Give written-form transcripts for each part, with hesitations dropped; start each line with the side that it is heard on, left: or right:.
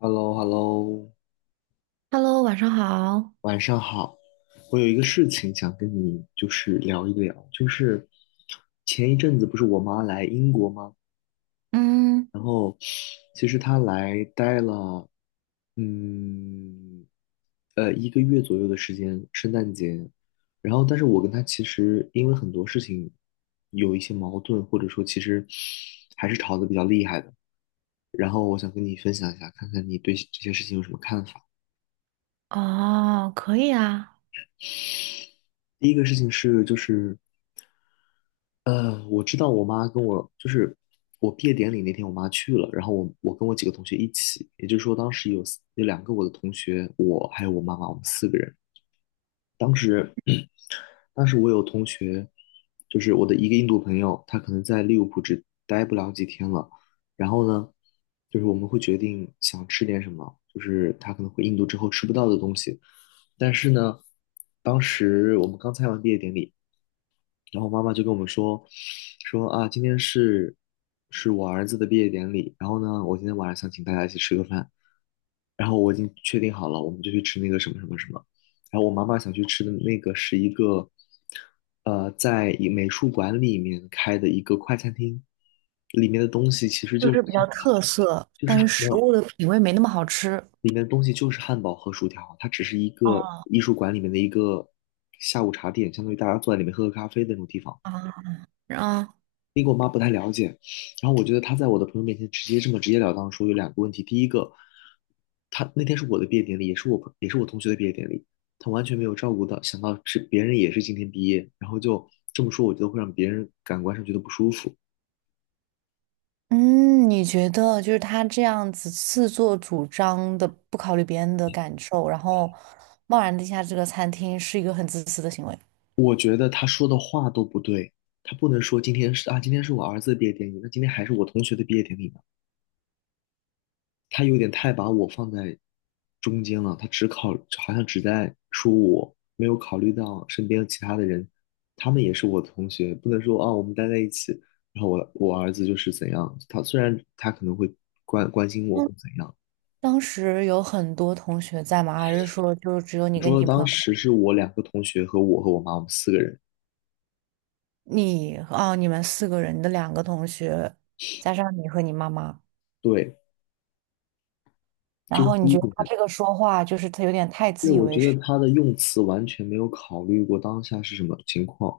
left: h e l l o h e l l o
right: Hello，晚上好。
left: 晚上好。我有一个事情想跟你就是聊一聊，就是前一阵子不是我妈来英国吗？
right: 嗯，
left: 然后其实她来待了，嗯，一个月左右的时间，圣诞节。然后，但是我跟她其实因为很多事情有一些矛盾，或者说其实还是吵得比较厉害的。然后我想跟你分享一下，看看你对这些事情有什么看法。
right: 哦，可以啊。
left: 第一个事情是，就是。我知道我妈跟我就是我毕业典礼那天，我妈去了，然后我跟我几个同学一起，也就是说当时有两个我的同学，我还有我妈妈，我们四个人。当时 当时我有同学，就是我的一个印度朋友，他可能在利物浦只待不了几天了，然后呢，就是我们会决定想吃点什么，就是他可能回印度之后吃不到的东西，但是呢，当时我们刚参加完毕业典礼。然后妈妈就跟我们说，说啊，今天是我儿子的毕业典礼，然后呢，我今天晚上想请大家一起吃个饭，然后我已经确定好了，我们就去吃那个什么什么什么，然后我妈妈想去吃的那个是一个，在一美术馆里面开的一个快餐厅，里面的东西其实
right: 就
left: 就是
right: 是比较特色，
left: 就是
right: 但是
left: 没
right: 食物
left: 有，
right: 的品味没那么好吃。
left: 里面的东西就是汉堡和薯条，它只是一个
right: 哦，
left: 艺术馆里面的一个下午茶店，相当于大家坐在里面喝喝咖啡的那种地方。
right: 啊，啊，
left: 然后我觉得他在我的朋友面前直接这么直截了当地说有两个问题，第一个，他那天是我的毕业典礼，也是也是我同学的毕业典礼，他完全没有照顾到，想到是别人也是今天毕业，然后就这么说，我觉得会让别人感官上觉得不舒服。
right: 嗯，你觉得就是他这样子自作主张的，不考虑别人的感受，然后贸然地下这个餐厅，是一个很自私的行为。
left: 我觉得他说的话都不对，他不能说今天是啊，今天是我儿子的毕业典礼，那今天还是我同学的毕业典礼吗？他有点太把我放在中间了，他只考，好像只在说我，没有考虑到身边其他的人，他们也是我的同学，不能说啊，我们待在一起，然后我儿子就是怎样，他虽然他可能会关心我或
right: 嗯，
left: 怎样，
right: 当时有很多同学在吗？还是说就只有你
left: 我
right: 跟
left: 说
right: 你
left: 的
right: 朋
left: 当
right: 友，
left: 时是我两个同学和我和我妈，我们四个人，
right: 哦，你们四个人，你的两个同学，加上你和你妈妈？
left: 对，
right: 然
left: 这是
right: 后你
left: 第一
right: 觉得他
left: 点，
right: 这个说话就是他有点太
left: 对，
right: 自以
left: 我
right: 为
left: 觉得
right: 是。
left: 他的用词完全没有考虑过当下是什么情况。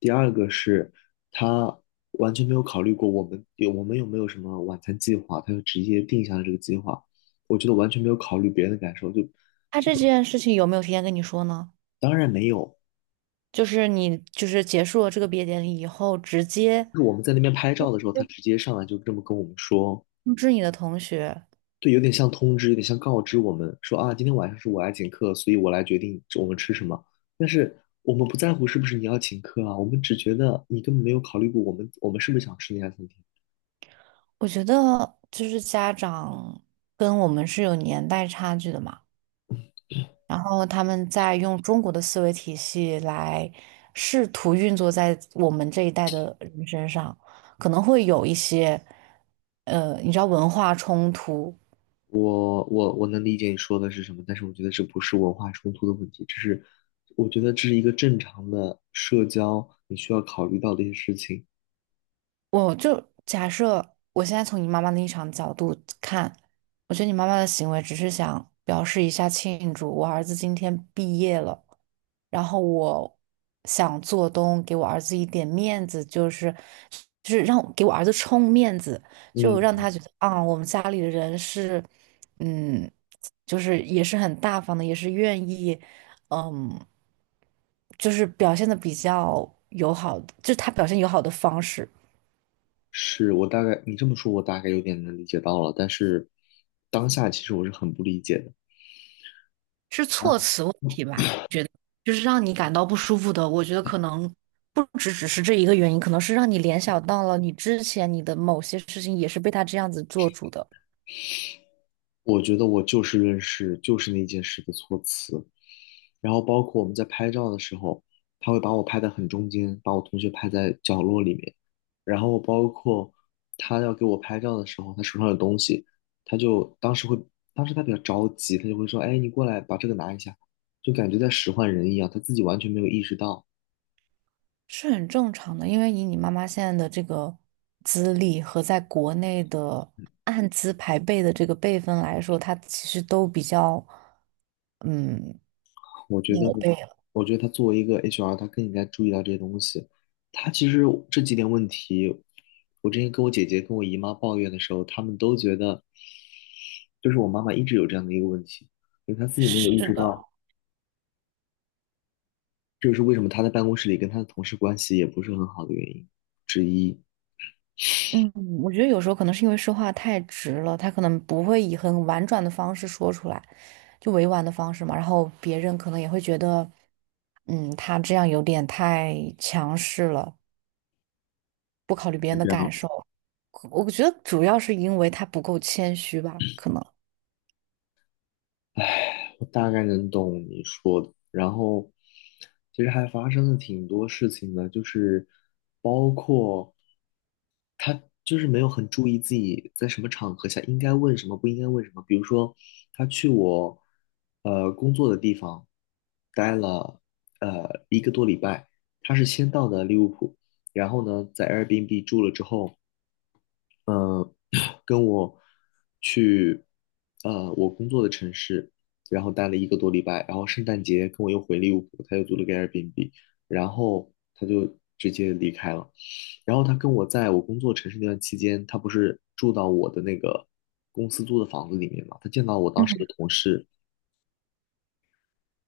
left: 第二个是他完全没有考虑过我们有没有什么晚餐计划，他就直接定下了这个计划。我觉得完全没有考虑别人的感受，就
right: 他
left: 这
right: 这
left: 个
right: 件事情有没有提前跟你说呢？
left: 当然没有。
right: 就是你就是结束了这个毕业典礼以后，直接
left: 就是我们在那边拍照的时候，他直接上来就这么跟我们说，
right: 通知你的同学。
left: 对，有点像通知，有点像告知我们说啊，今天晚上是我来请客，所以我来决定我们吃什么。但是我们不在乎是不是你要请客啊，我们只觉得你根本没有考虑过我们是不是想吃那家餐厅。
right: 我觉得就是家长跟我们是有年代差距的嘛，然后他们在用中国的思维体系来试图运作在我们这一代的人身上，可能会有一些你知道文化冲突。
left: 我能理解你说的是什么，但是我觉得这不是文化冲突的问题，这是我觉得这是一个正常的社交你需要考虑到的一些事情。
right: 我就假设我现在从你妈妈的立场角度看，我觉得你妈妈的行为只是想表示一下庆祝，我儿子今天毕业了，然后我想做东给我儿子一点面子，就是让给我儿子充面子，就让
left: 嗯，
right: 他觉得啊，我们家里的人是，嗯，就是也是很大方的，也是愿意，嗯，就是表现的比较友好，就是他表现友好的方式
left: 是我大概你这么说，我大概有点能理解到了，但是当下其实我是很不理解的。
right: 是措
left: 啊，
right: 辞问题吧。就是让你感到不舒服的，我觉得可能不只只是这一个原因，可能是让你联想到了你之前你的某些事情也是被他这样子做主的，
left: 我觉得我就事论事，就是那件事的措辞，然后包括我们在拍照的时候，他会把我拍得很中间，把我同学拍在角落里面。然后包括他要给我拍照的时候，他手上有东西，他就当时会，当时他比较着急，他就会说：“哎，你过来把这个拿一下。”就感觉在使唤人一样，他自己完全没有意识到。
right: 是很正常的。因为以你妈妈现在的这个资历和在国内的按资排辈的这个辈分来说，她其实都比较嗯
left: 我觉得，
right: 老辈了。
left: 我觉得他作为一个 HR，他更应该注意到这些东西。他其实这几点问题，我之前跟我姐姐、跟我姨妈抱怨的时候，他们都觉得就是我妈妈一直有这样的一个问题，就是她自己没有意
right: 是
left: 识
right: 的，
left: 到，这就是为什么她在办公室里跟她的同事关系也不是很好的原因之一。
right: 嗯，我觉得有时候可能是因为说话太直了，他可能不会以很婉转的方式说出来，就委婉的方式嘛。然后别人可能也会觉得，他这样有点太强势了，不考虑别人
left: 是
right: 的
left: 这
right: 感
left: 样。
right: 受。我觉得主要是因为他不够谦虚吧，可能。
left: 我大概能懂你说的。然后，其实还发生了挺多事情的，就是包括他就是没有很注意自己在什么场合下应该问什么，不应该问什么。比如说，他去我工作的地方待了一个多礼拜，他是先到的利物浦，然后呢在 Airbnb 住了之后，呃，跟我去我工作的城市，然后待了一个多礼拜，然后圣诞节跟我又回利物浦，他又租了个 Airbnb，然后他就直接离开了。然后他跟我在我工作城市那段期间，他不是住到我的那个公司租的房子里面嘛，他见到我当
right: 嗯
left: 时的同事，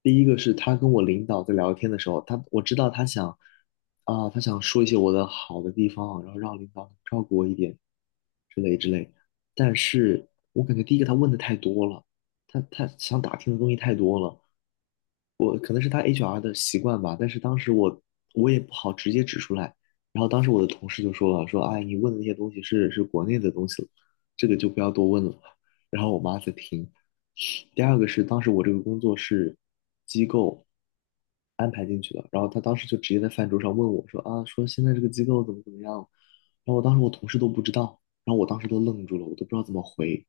left: 第一个是他跟我领导在聊天的时候，我知道他想说一些我的好的地方，然后让领导照顾我一点之类之类。但是我感觉第一个他问的太多了，他想打听的东西太多了，我可能是他 HR 的习惯吧。但是当时我也不好直接指出来，然后当时我的同事就说了，说哎，你问的那些东西是国内的东西了这个就不要多问了。然后我妈在听，第二个是当时我这个工作是机构安排进去的，然后他当时就直接在饭桌上问我说啊，说现在这个机构怎么怎么样，然后我当时我同事都不知道，然后我当时都愣住了，我都不知道怎么回，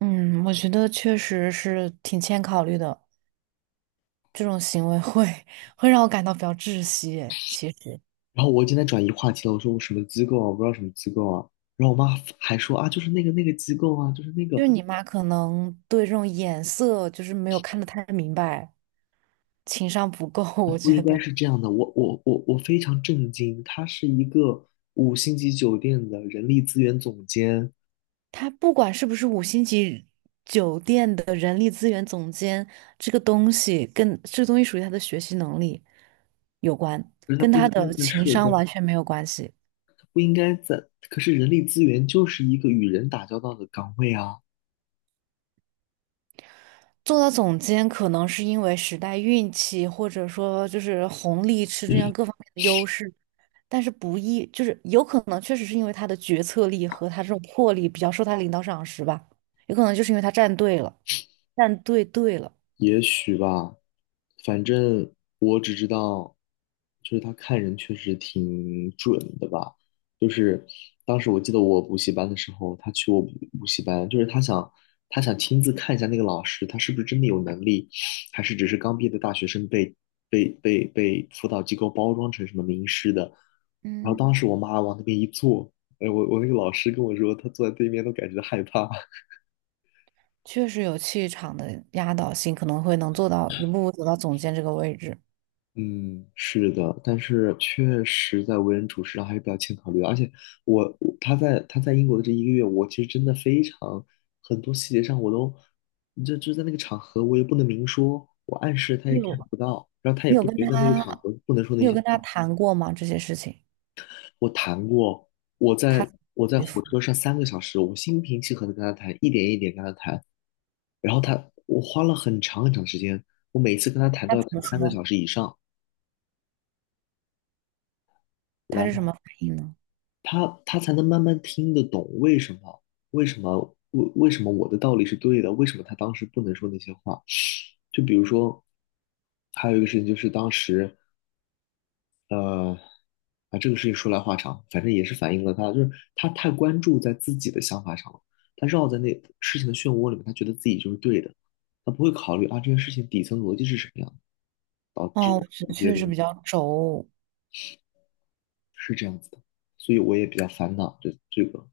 right: 嗯，我觉得确实是挺欠考虑的，这种行为会会让我感到比较窒息诶。其实，
left: 然后我今天转移话题了，我说我什么机构啊，我不知道什么机构啊，然后我妈还说啊，就是那个机构啊，就是那
right: 就
left: 个
right: 是你妈可能对这种眼色就是没有看得太明白。情商不够，我
left: 不
right: 觉
left: 应该
right: 得
left: 是这样的，我我非常震惊，他是一个五星级酒店的人力资源总监，
right: 他不管是不是五星级酒店的人力资源总监，这个东西跟这个东西属于他的学习能力有关，
left: 可是他
right: 跟
left: 不
right: 他
left: 应该
right: 的
left: 在
right: 情
left: 社
right: 商
left: 招。
right: 完全没有关系。
left: 不应该在，可是人力资源就是一个与人打交道的岗位啊，
right: 做到总监可能是因为时代运气，或者说就是红利吃这样各方面的优势，但是不易，就是有可能确实是因为他的决策力和他这种魄力比较受他领导赏识吧，有可能就是因为他站队了，站队对了，
left: 也许吧，反正我只知道，就是他看人确实挺准的吧。就是当时我记得我补习班的时候，他去我补习班，就是他想亲自看一下那个老师，他是不是真的有能力，还是只是刚毕业的大学生被辅导机构包装成什么名师的。然后
right: 嗯。
left: 当时我妈往那边一坐，哎，我那个老师跟我说，他坐在对面都感觉害怕。
right: 确实有气场的压倒性，可能会能做到一步步走到总监这个位置。
left: 嗯，是的，但是确实在为人处事上还是比较欠考虑的而且他在英国的这一个月，我其实真的非常很多细节上我都，就在那个场合我也不能明说，我暗示他
right: 你
left: 也看
right: 有
left: 不到，然后他也
right: 你有
left: 不
right: 跟
left: 觉得那个场
right: 他，
left: 合不能说
right: 你
left: 那
right: 有
left: 些
right: 跟他
left: 话。
right: 谈过吗？这些事情，
left: 我谈过，
right: 他
left: 我在
right: 回复
left: 火车上三个小时，我心平气和的跟他谈，一点一点跟他谈，然后我花了很长很长时间，我每次跟他谈
right: 他
left: 都要
right: 怎
left: 谈
right: 么
left: 三个
right: 说？
left: 小时以上。
right: 他
left: 然
right: 是什
left: 后。
right: 么反应呢？
left: 他才能慢慢听得懂为什么为什么我的道理是对的，为什么他当时不能说那些话。就比如说，还有一个事情就是当时呃这个事情说来话长，反正也是反映了他就是他太关注在自己的想法上了，他绕在那事情的漩涡里面，他觉得自己就是对的，他不会考虑啊这件事情底层逻辑是什么样的导致
right: 哦，我觉
left: 一
right: 得
left: 些
right: 确
left: 东
right: 实
left: 西
right: 比较轴。
left: 是这样子的，所以我也比较烦恼这个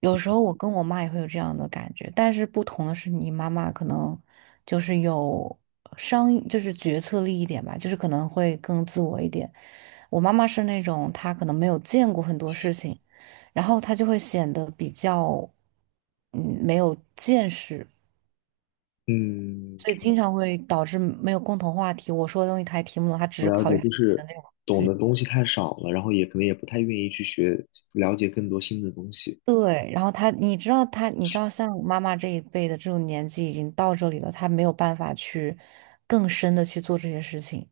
right: 有时候我跟我妈也会有这样的感觉，但是不同的是，你妈妈可能就是有商，就是决策力一点吧，就是可能会更自我一点。我妈妈是那种她可能没有见过很多事情，然后她就会显得比较，嗯，没有见识，
left: 嗯。
right: 所以经常会导致没有共同话题。我说的东西她也听不懂，她只
left: 我
right: 是
left: 了
right: 考虑
left: 解，
right: 她
left: 就
right: 自己的
left: 是
right: 那种东
left: 懂
right: 西。
left: 的东西太少了，然后也可能也不太愿意去学，了解更多新的东西。
right: 对，然后她，你知道她，你知道像妈妈这一辈的这种年纪已经到这里了，她没有办法去更深的去做这些事情。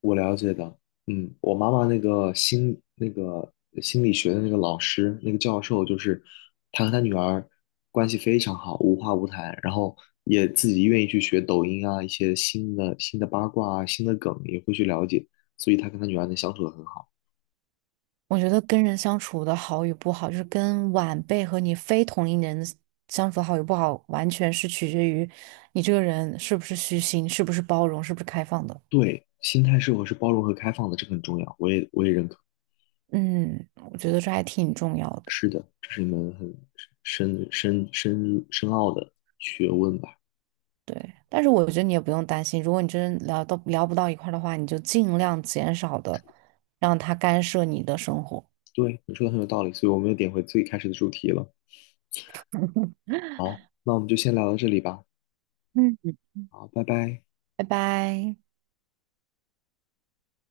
left: 我了解的，嗯，我妈妈那个心理学的那个老师那个教授，就是他和他女儿关系非常好，无话不谈，然后也自己愿意去学抖音啊，一些新的八卦啊，新的梗也会去了解，所以他跟他女儿能相处的很好。
right: 我觉得跟人相处的好与不好，就是跟晚辈和你非同龄人相处的好与不好，完全是取决于你这个人是不是虚心，是不是包容，是不是开放的。
left: 对，心态是否是包容和开放的，这个很重要，我也认可。
right: 嗯，我觉得这还挺重要的。
left: 是的，这是一门很深奥的学问吧？
right: 对，但是我觉得你也不用担心，如果你真聊不到一块儿的话，你就尽量减少的让他干涉你的生活。
left: 对，你说的很有道理，所以我们又点回最开始的主题了。好，那我们就先聊到这里吧。
right: 嗯，
left: 好，拜拜。
right: 拜拜。